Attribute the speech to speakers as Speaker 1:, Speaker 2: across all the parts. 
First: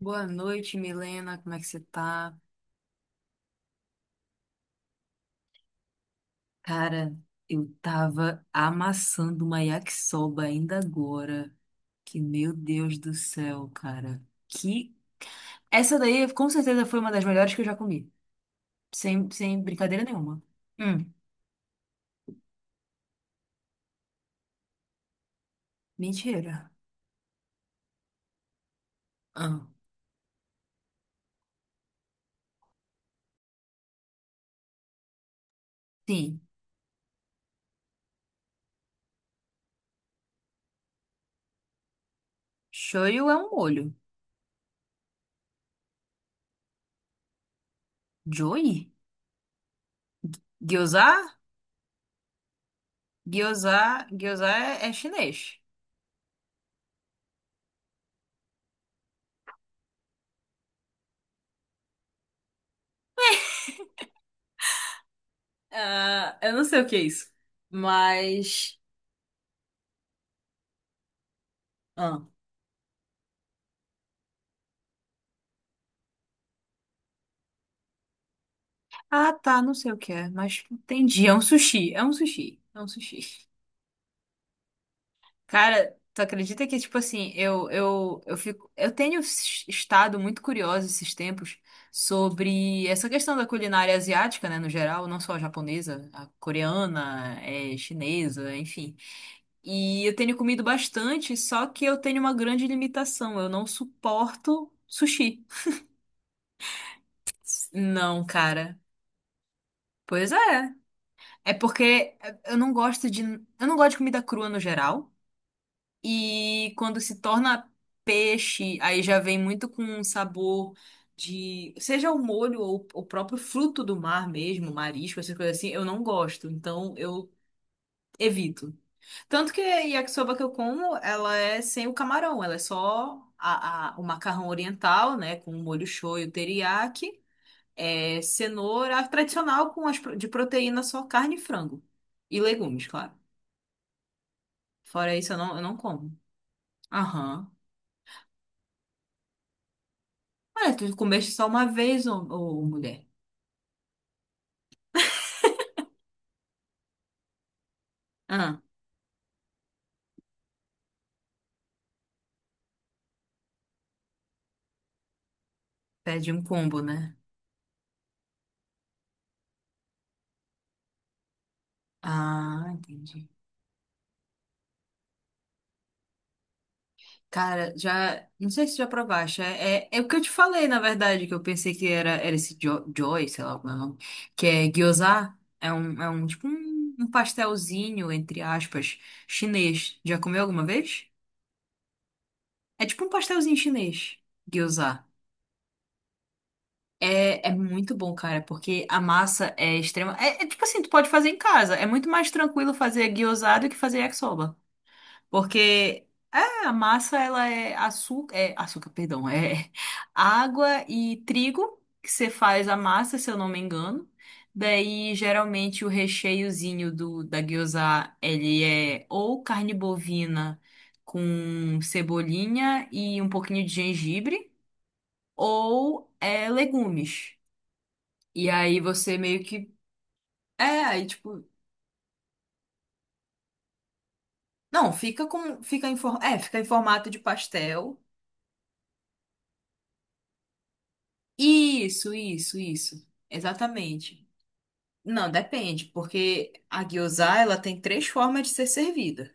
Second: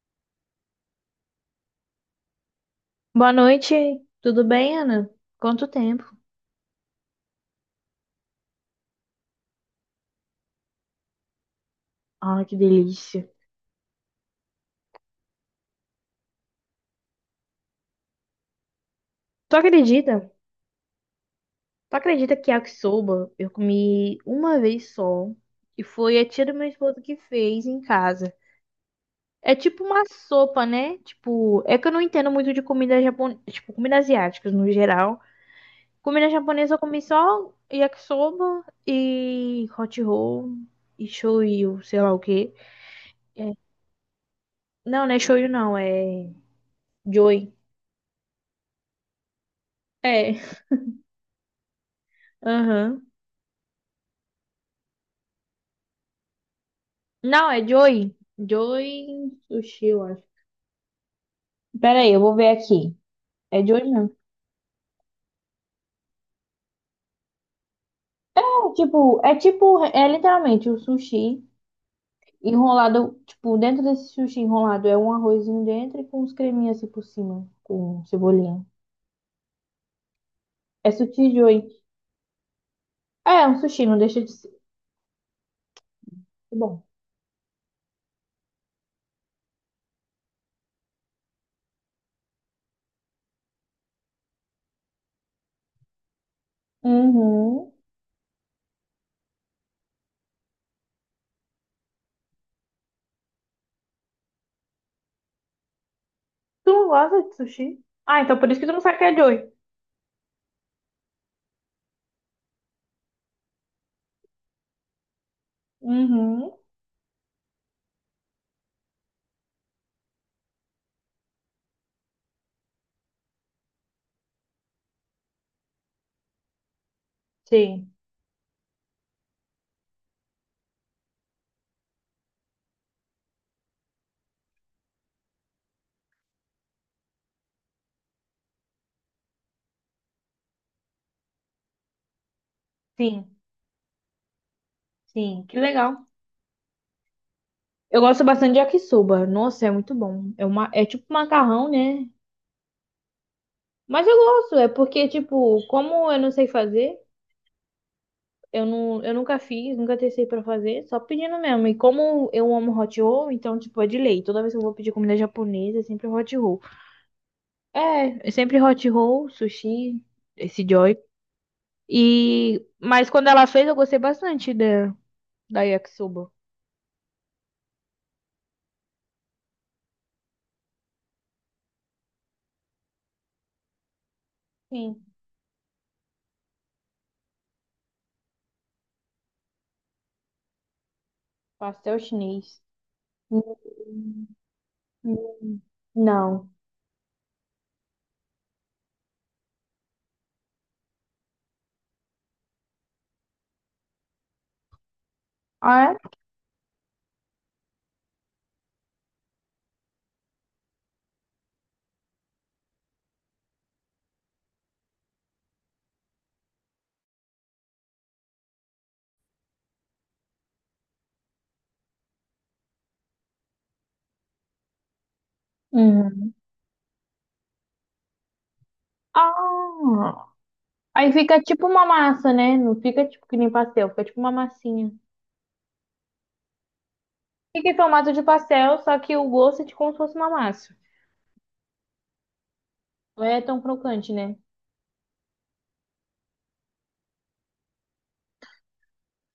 Speaker 1: Boa noite, Milena. Como é que você tá?
Speaker 2: Boa noite, tudo bem, Ana? Quanto tempo?
Speaker 1: Cara, eu tava amassando uma yakisoba ainda agora. Que
Speaker 2: Ah,
Speaker 1: meu
Speaker 2: que
Speaker 1: Deus do
Speaker 2: delícia.
Speaker 1: céu, cara. Que essa daí com certeza foi uma das melhores que eu já comi. Sem,
Speaker 2: Tu
Speaker 1: sem brincadeira
Speaker 2: acredita?
Speaker 1: nenhuma. Hum,
Speaker 2: Tu acredita que yakisoba eu comi uma vez só e foi a tia do meu
Speaker 1: mentira.
Speaker 2: esposo que fez em casa. É
Speaker 1: Ah,
Speaker 2: tipo uma sopa, né? Tipo, é que eu não entendo muito de comida japonesa, tipo, comida asiática no geral. Comida
Speaker 1: sim.
Speaker 2: japonesa eu comi só yakisoba e hot roll e shoyu, sei lá o quê.
Speaker 1: Shoyu é um
Speaker 2: É.
Speaker 1: molho.
Speaker 2: Não, não é shoyu não, é joy.
Speaker 1: Joy?
Speaker 2: É,
Speaker 1: Gyoza?
Speaker 2: aham.
Speaker 1: Gyoza, gyoza é chinês.
Speaker 2: Não, é Joy. Joy Sushi, eu acho. Pera aí, eu vou ver aqui. É Joy mesmo.
Speaker 1: Ah, eu não sei o que é isso.
Speaker 2: É
Speaker 1: Mas.
Speaker 2: tipo, é tipo, é literalmente o sushi
Speaker 1: Ah.
Speaker 2: enrolado, tipo, dentro desse sushi enrolado é um arrozinho dentro e com uns creminhos assim por cima, com cebolinha.
Speaker 1: Ah, tá, não sei o que é, mas
Speaker 2: É
Speaker 1: entendi. É
Speaker 2: sushi
Speaker 1: um
Speaker 2: Joy.
Speaker 1: sushi, é um sushi, é um
Speaker 2: É,
Speaker 1: sushi.
Speaker 2: é um sushi, não deixa de ser
Speaker 1: Cara, tu acredita que,
Speaker 2: bom.
Speaker 1: tipo assim, eu fico. Eu tenho estado muito curiosa esses tempos sobre essa questão da culinária asiática, né, no geral, não só a japonesa, a coreana,
Speaker 2: Uhum.
Speaker 1: é, chinesa, enfim. E eu tenho comido bastante, só que eu tenho uma grande limitação. Eu não suporto sushi.
Speaker 2: Tu não gosta de sushi? Ah,
Speaker 1: Não,
Speaker 2: então por isso que tu
Speaker 1: cara.
Speaker 2: não sabe que é Joy.
Speaker 1: Pois é. É porque eu não gosto de, eu não gosto de comida crua no geral.
Speaker 2: Uhum.
Speaker 1: E quando se torna peixe, aí já vem muito com um sabor de, seja o molho ou o próprio fruto do mar mesmo, marisco, essas coisas assim, eu não gosto. Então eu
Speaker 2: Sim,
Speaker 1: evito. Tanto que a yakisoba que eu como, ela é sem o camarão, ela é só o macarrão oriental, né, com o molho shoyu, teriyaki, é, cenoura, a tradicional com as, de proteína só carne e frango. E legumes, claro.
Speaker 2: sim,
Speaker 1: Fora isso, eu
Speaker 2: sim.
Speaker 1: não,
Speaker 2: Que
Speaker 1: eu não
Speaker 2: legal.
Speaker 1: como. Aham.
Speaker 2: Eu gosto bastante de yakisoba. Nossa, é muito bom. É uma,
Speaker 1: Olha,
Speaker 2: é
Speaker 1: tu
Speaker 2: tipo
Speaker 1: comeste só uma
Speaker 2: macarrão,
Speaker 1: vez,
Speaker 2: né?
Speaker 1: ô, mulher.
Speaker 2: Mas eu gosto, é porque, tipo, como eu não sei fazer,
Speaker 1: Ah,
Speaker 2: eu, não, eu nunca fiz, nunca testei pra fazer, só pedindo mesmo. E como eu amo hot roll, então, tipo, é de lei. Toda vez que eu vou pedir comida japonesa, é sempre
Speaker 1: pede
Speaker 2: hot
Speaker 1: um
Speaker 2: roll.
Speaker 1: combo, né?
Speaker 2: É, é sempre hot roll, sushi, esse joy.
Speaker 1: Ah,
Speaker 2: E... Mas
Speaker 1: entendi.
Speaker 2: quando ela fez, eu gostei bastante da, da yakisoba.
Speaker 1: Cara, já. Não sei se já provaste. É o que eu te falei, na verdade, que eu pensei que era esse jo Joy, sei lá como é o nome. Que é
Speaker 2: Sim,
Speaker 1: gyoza. É um tipo um pastelzinho, entre aspas, chinês. Já comeu alguma vez?
Speaker 2: pastel chinês.
Speaker 1: É tipo um
Speaker 2: Hum,
Speaker 1: pastelzinho chinês. Gyoza.
Speaker 2: hum, Não.
Speaker 1: É muito bom, cara, porque a massa é extrema. É tipo assim, tu pode fazer em casa. É muito mais tranquilo fazer guiosado do que fazer yakisoba.
Speaker 2: Ah, é?
Speaker 1: Porque é, a massa, ela é açúcar, perdão, é água e trigo que você faz a massa, se eu não me engano. Daí, geralmente, o recheiozinho da gyoza ele é ou carne bovina com cebolinha e um pouquinho de gengibre, ou
Speaker 2: Uhum.
Speaker 1: é legumes. E aí você meio que.
Speaker 2: Ah,
Speaker 1: É, aí
Speaker 2: aí fica
Speaker 1: tipo.
Speaker 2: tipo uma massa, né? Não fica tipo que nem pastel, fica tipo uma massinha.
Speaker 1: Não, fica com. Fica em, é, fica em formato de
Speaker 2: Fica em
Speaker 1: pastel.
Speaker 2: formato de pastel, só que o gosto é de como se fosse uma massa.
Speaker 1: Isso.
Speaker 2: Não é tão crocante,
Speaker 1: Exatamente.
Speaker 2: né?
Speaker 1: Não, depende, porque a gyoza, ela tem três formas de ser servida.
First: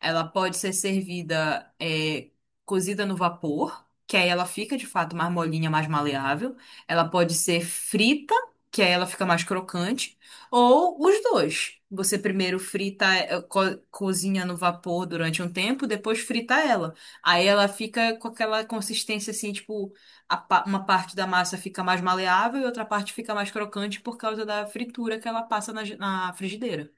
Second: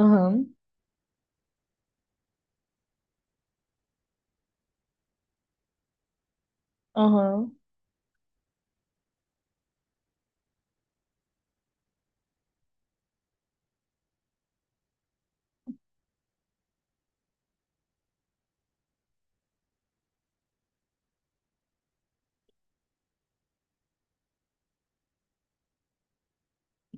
Speaker 1: Ela pode ser servida é, cozida no vapor, que aí ela fica de fato mais molinha, mais maleável. Ela pode
Speaker 2: aham.
Speaker 1: ser frita, que aí ela fica mais crocante. Ou os dois. Você primeiro frita, cozinha no vapor durante um tempo, depois frita ela. Aí ela fica com aquela consistência assim, tipo, a uma parte da massa fica mais maleável e outra parte fica mais crocante por causa da fritura que ela passa na, na frigideira.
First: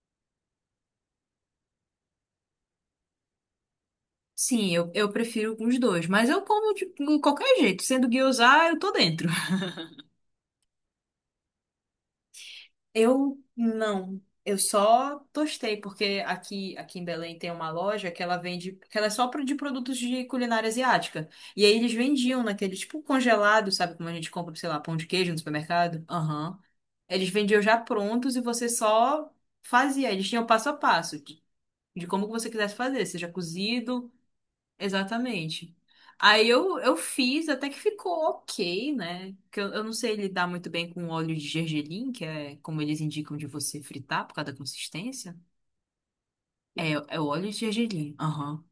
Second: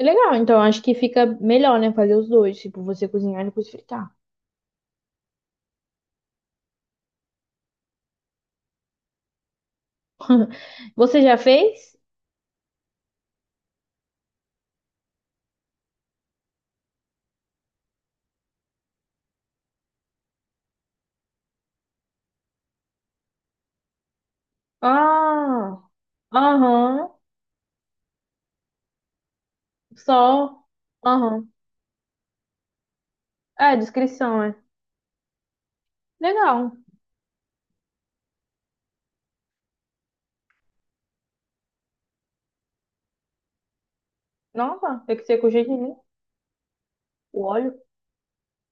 Speaker 2: É legal, então acho que fica melhor, né? Fazer os dois, tipo, você cozinhar e depois fritar.
Speaker 1: Sim, eu prefiro os dois, mas eu como de qualquer jeito, sendo guiozá, eu tô dentro.
Speaker 2: Você já fez?
Speaker 1: Eu não. Eu só tostei, porque aqui em Belém tem uma loja que ela vende, que ela é só de produtos de culinária asiática. E aí eles vendiam naquele tipo congelado, sabe como a gente compra, sei lá, pão de queijo no
Speaker 2: Ah,
Speaker 1: supermercado? Aham.
Speaker 2: aham.
Speaker 1: Eles vendiam já prontos e você só fazia. Eles tinham
Speaker 2: Só,
Speaker 1: passo a passo
Speaker 2: aham.
Speaker 1: de como que você quisesse fazer, seja
Speaker 2: É,
Speaker 1: cozido.
Speaker 2: descrição, é.
Speaker 1: Exatamente. Aí
Speaker 2: Legal.
Speaker 1: eu fiz, até que ficou ok, né? Que eu não sei lidar muito bem com óleo de gergelim, que é como eles indicam de você fritar por causa da
Speaker 2: Nossa, tem que
Speaker 1: consistência.
Speaker 2: ser com jejum, né?
Speaker 1: É, é o
Speaker 2: O
Speaker 1: óleo de
Speaker 2: óleo.
Speaker 1: gergelim. Aham.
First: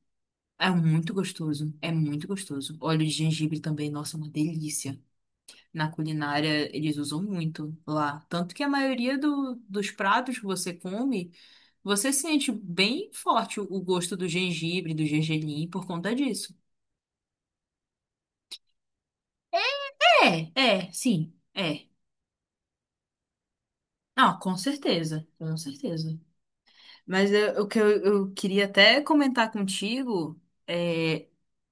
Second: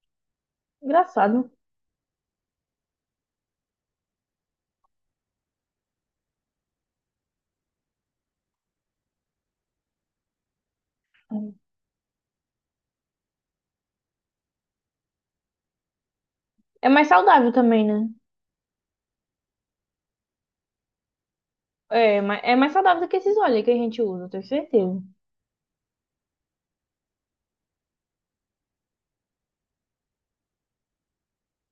Speaker 1: É muito
Speaker 2: Engraçado.
Speaker 1: gostoso. É muito gostoso. Óleo de gengibre também, nossa, é uma delícia. Na culinária eles usam muito lá. Tanto que a maioria dos pratos que você come, você sente bem forte o gosto do gengibre, do gergelim por conta disso.
Speaker 2: É mais saudável também, né?
Speaker 1: É, é, sim.
Speaker 2: É, mas é mais saudável do que esses óleos que a gente usa,
Speaker 1: Não,
Speaker 2: tenho
Speaker 1: com
Speaker 2: certeza.
Speaker 1: certeza, com certeza. Mas eu- o que eu queria até comentar contigo é,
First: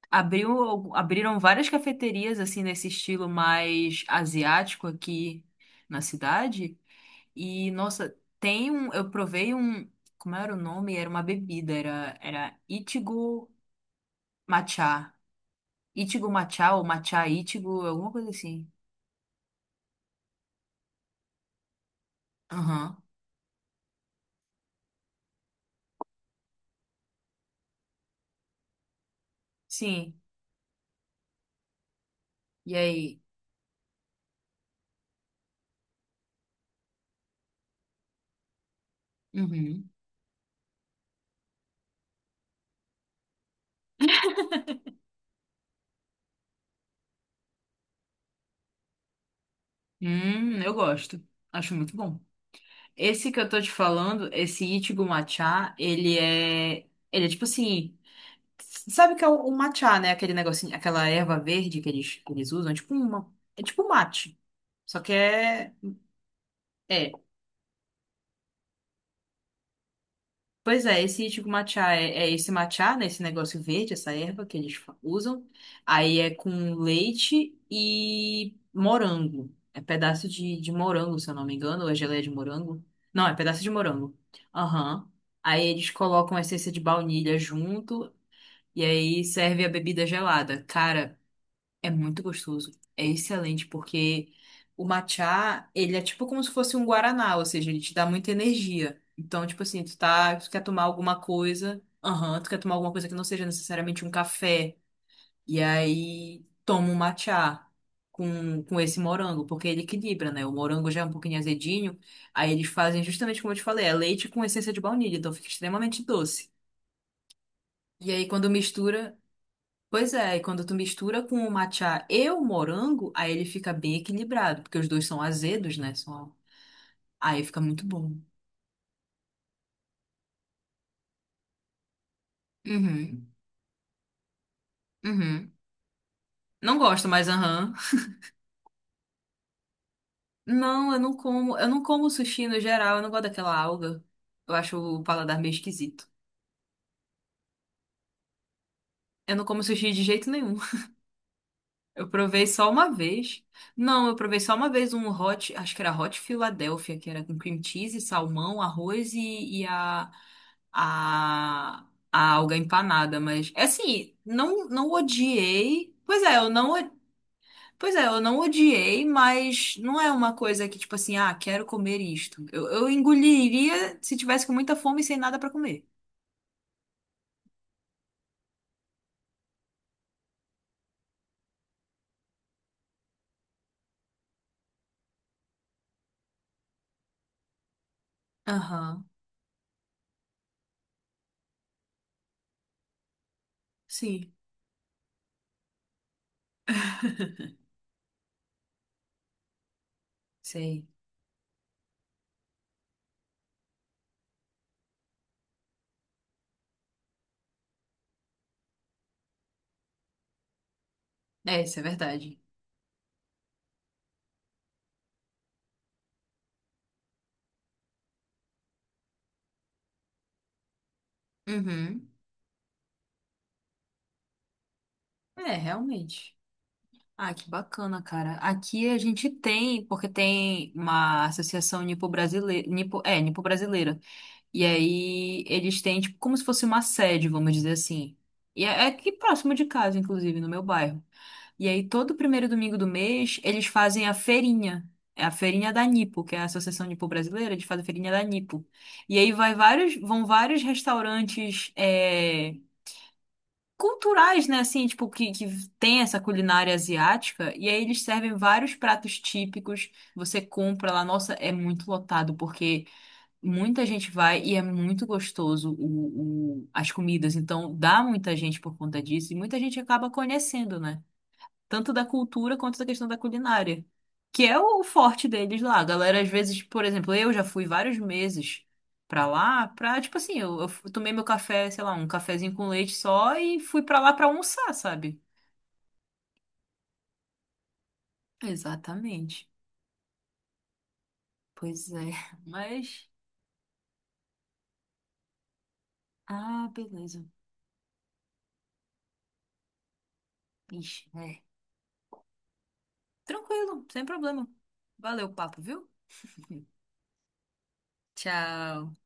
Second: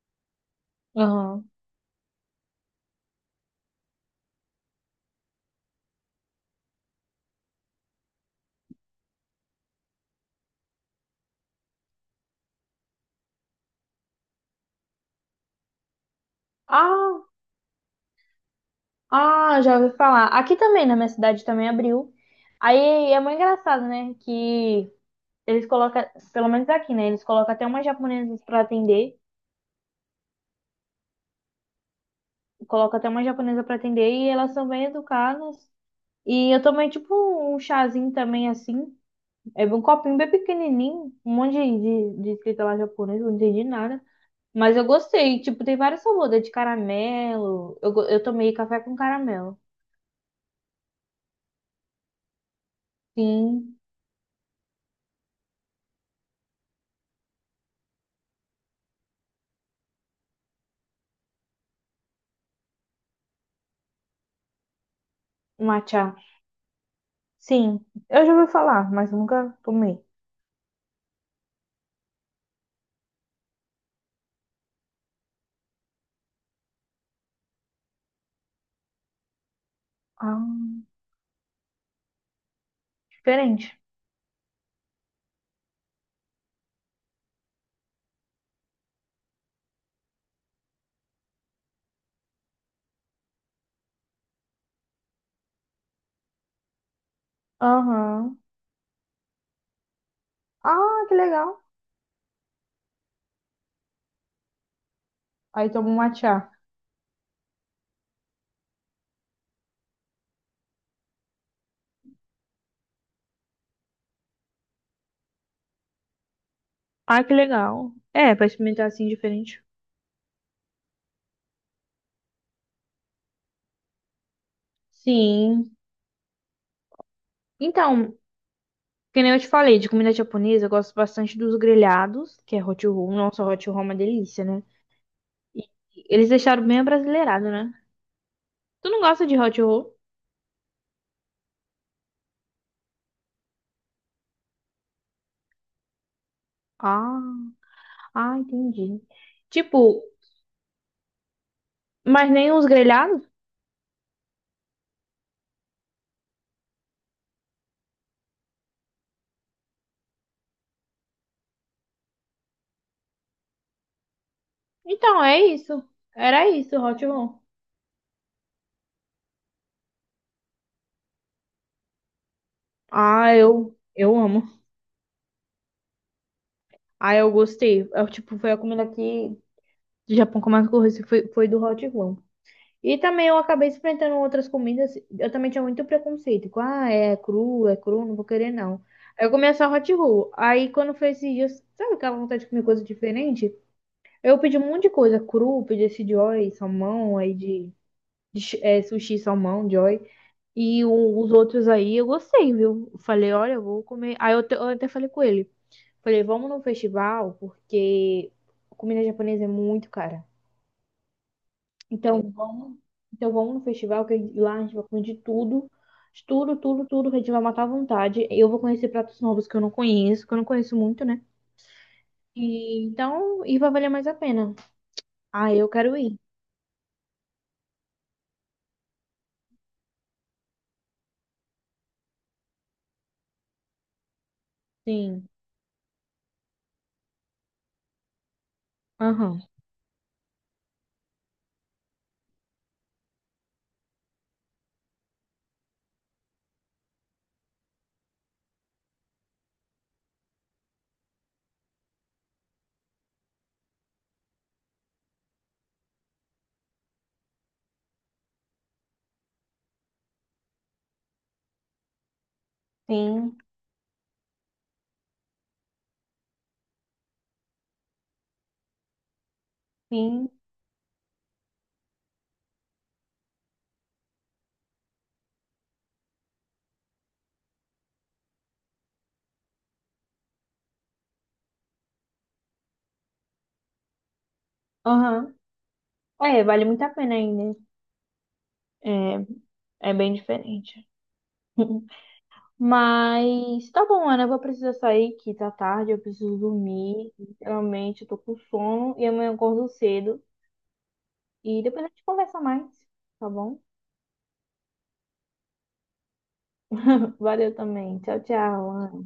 Speaker 1: abriu, abriram
Speaker 2: Aham.
Speaker 1: várias cafeterias assim nesse estilo mais asiático aqui na cidade. E, nossa, tem um. Eu provei um. Como era o nome? Era uma bebida, era Ichigo Matcha. Ichigo Matcha ou
Speaker 2: Ah,
Speaker 1: Matcha Ichigo, alguma coisa assim.
Speaker 2: ah, já ouvi falar. Aqui também, na minha cidade também abriu.
Speaker 1: Aham.
Speaker 2: Aí é muito engraçado, né? Que eles colocam, pelo menos aqui, né? Eles colocam até umas japonesas pra atender,
Speaker 1: Sim. E
Speaker 2: colocam até
Speaker 1: aí?
Speaker 2: uma japonesa pra atender e elas são bem educadas. E eu tomei tipo um chazinho também assim, é um
Speaker 1: Uhum.
Speaker 2: copinho bem pequenininho, um monte de escrita lá japonesa, não entendi nada. Mas eu gostei. Tipo, tem vários sabores, é de caramelo. Eu, go- eu tomei café com caramelo.
Speaker 1: Eu gosto. Acho muito bom. Esse que eu tô te
Speaker 2: Sim,
Speaker 1: falando, esse Ichigo Matcha, ele é. Ele é tipo assim. Sabe o que é o matcha, né? Aquele negocinho, aquela erva verde que eles usam. É tipo uma. É tipo um mate. Só que é.
Speaker 2: matcha.
Speaker 1: É,
Speaker 2: Sim, eu já ouvi falar, mas nunca tomei.
Speaker 1: pois é, esse tipo matcha é esse matcha, né? Esse negócio verde, essa erva que eles usam. Aí é com leite e morango. É pedaço
Speaker 2: Ah,
Speaker 1: de morango, se eu não me engano, ou é geleia de morango. Não, é pedaço de
Speaker 2: diferente.
Speaker 1: morango. Aham. Aí eles colocam a essência de baunilha junto e aí serve a bebida gelada. Cara, é muito gostoso. É excelente porque o matcha, ele é tipo como se fosse um guaraná, ou seja, ele te dá muita
Speaker 2: Aham.
Speaker 1: energia. Então, tipo assim, tu tá, tu quer tomar
Speaker 2: Ah, que
Speaker 1: alguma
Speaker 2: legal.
Speaker 1: coisa, aham, tu quer tomar alguma coisa que não seja necessariamente um café, e
Speaker 2: Aí tomo um
Speaker 1: aí
Speaker 2: matcha.
Speaker 1: toma um matcha com esse morango, porque ele equilibra, né? O morango já é um pouquinho azedinho, aí eles fazem justamente como eu te falei, é leite com essência de baunilha, então fica extremamente doce.
Speaker 2: Ah, que legal.
Speaker 1: E aí,
Speaker 2: É, pra
Speaker 1: quando
Speaker 2: experimentar assim
Speaker 1: mistura,
Speaker 2: diferente.
Speaker 1: pois é, e quando tu mistura com o matcha e o morango, aí ele fica bem equilibrado, porque os dois são
Speaker 2: Sim.
Speaker 1: azedos, né? São... Aí fica muito bom.
Speaker 2: Então, que nem eu te falei, de comida japonesa, eu gosto bastante dos grelhados, que é hot roll.
Speaker 1: Uhum,
Speaker 2: Nossa, hot roll é uma delícia, né?
Speaker 1: uhum.
Speaker 2: E eles deixaram
Speaker 1: Não
Speaker 2: bem
Speaker 1: gosto mais,
Speaker 2: abrasileirado, né?
Speaker 1: aham.
Speaker 2: Tu não gosta de hot roll?
Speaker 1: Não, eu não como sushi no geral, eu não gosto daquela alga. Eu acho o paladar meio esquisito.
Speaker 2: Ah. Ah, entendi.
Speaker 1: Eu não como sushi de
Speaker 2: Tipo,
Speaker 1: jeito nenhum. Eu
Speaker 2: mas
Speaker 1: provei
Speaker 2: nem os
Speaker 1: só uma
Speaker 2: grelhados?
Speaker 1: vez. Não, eu provei só uma vez um hot, acho que era hot Philadelphia, que era com cream cheese, salmão, arroz e a, a alga empanada, mas é assim, não não
Speaker 2: Então, é isso.
Speaker 1: odiei. Pois é,
Speaker 2: Era
Speaker 1: eu não,
Speaker 2: isso, Hot Roll.
Speaker 1: eu não odiei, mas não é uma coisa que tipo assim, ah, quero comer isto. Eu
Speaker 2: Ah,
Speaker 1: engoliria
Speaker 2: eu
Speaker 1: se tivesse
Speaker 2: amo.
Speaker 1: com muita fome e sem nada pra comer.
Speaker 2: Ah, eu gostei. Eu, tipo, foi a comida que do Japão que eu mais gostei, foi, foi do Hot Roll. E também eu acabei experimentando outras comidas. Eu também tinha muito preconceito. Com, ah, é cru, não vou querer, não.
Speaker 1: Aham.
Speaker 2: Aí eu comia só Hot Roll. Aí quando foi esses dias, sabe aquela vontade de comer coisa diferente?
Speaker 1: Sim,
Speaker 2: Eu pedi um monte de coisa. Cru, pedi esse Joy, salmão, aí de sushi, salmão, Joy.
Speaker 1: sei.
Speaker 2: E o- os outros aí eu gostei, viu? Eu falei, olha, eu vou comer. Aí eu, te- eu até falei com ele. Falei, vamos no festival, porque comida japonesa é muito cara.
Speaker 1: É, isso é
Speaker 2: Então
Speaker 1: verdade.
Speaker 2: vamos, então vamos no festival, que a gente- lá a gente vai comer de tudo. De tudo, tudo, tudo, que a gente vai matar à vontade. Eu vou conhecer pratos novos que eu não conheço, que eu não conheço muito, né?
Speaker 1: Uhum.
Speaker 2: E, então, e vai valer mais a pena.
Speaker 1: É,
Speaker 2: Ah, eu quero ir.
Speaker 1: realmente. Ah, que bacana, cara. Aqui a gente tem, porque tem uma associação nipo, é, nipo-brasileira. E
Speaker 2: Sim.
Speaker 1: aí eles têm, tipo, como se fosse uma sede, vamos dizer assim. E é aqui
Speaker 2: Aham.
Speaker 1: próximo de casa, inclusive, no meu bairro. E aí todo primeiro domingo do mês eles fazem a feirinha. É a feirinha da Nipo, que é a Associação Nipo Brasileira, eles fazem a feirinha da Nipo. E aí vão vários restaurantes é, culturais, né? Assim, tipo, que tem essa culinária asiática. E aí eles servem vários pratos típicos. Você compra lá, nossa, é muito lotado, porque.
Speaker 2: Sim,
Speaker 1: Muita gente vai e é muito gostoso as comidas, então dá muita gente por conta disso e muita gente acaba
Speaker 2: sim.
Speaker 1: conhecendo, né? Tanto da cultura quanto da questão da culinária, que é o forte deles lá. A galera, às vezes, por exemplo, eu já fui vários meses pra lá, pra, tipo assim, eu tomei meu café, sei lá, um cafezinho com leite só e fui pra lá pra almoçar, sabe?
Speaker 2: Aham. É, vale muito a pena ainda. É,
Speaker 1: Exatamente.
Speaker 2: é bem diferente.
Speaker 1: Pois é. Mas.
Speaker 2: Mas tá bom, Ana, eu vou precisar sair que tá tarde, eu preciso
Speaker 1: Ah,
Speaker 2: dormir.
Speaker 1: beleza.
Speaker 2: Realmente, eu tô com sono e amanhã eu acordo cedo.
Speaker 1: Ixi, é.
Speaker 2: E depois a gente conversa mais, tá bom?
Speaker 1: Tranquilo, sem problema. Valeu o papo, viu?
Speaker 2: Valeu também. Tchau, tchau,
Speaker 1: Tchau.
Speaker 2: Ana.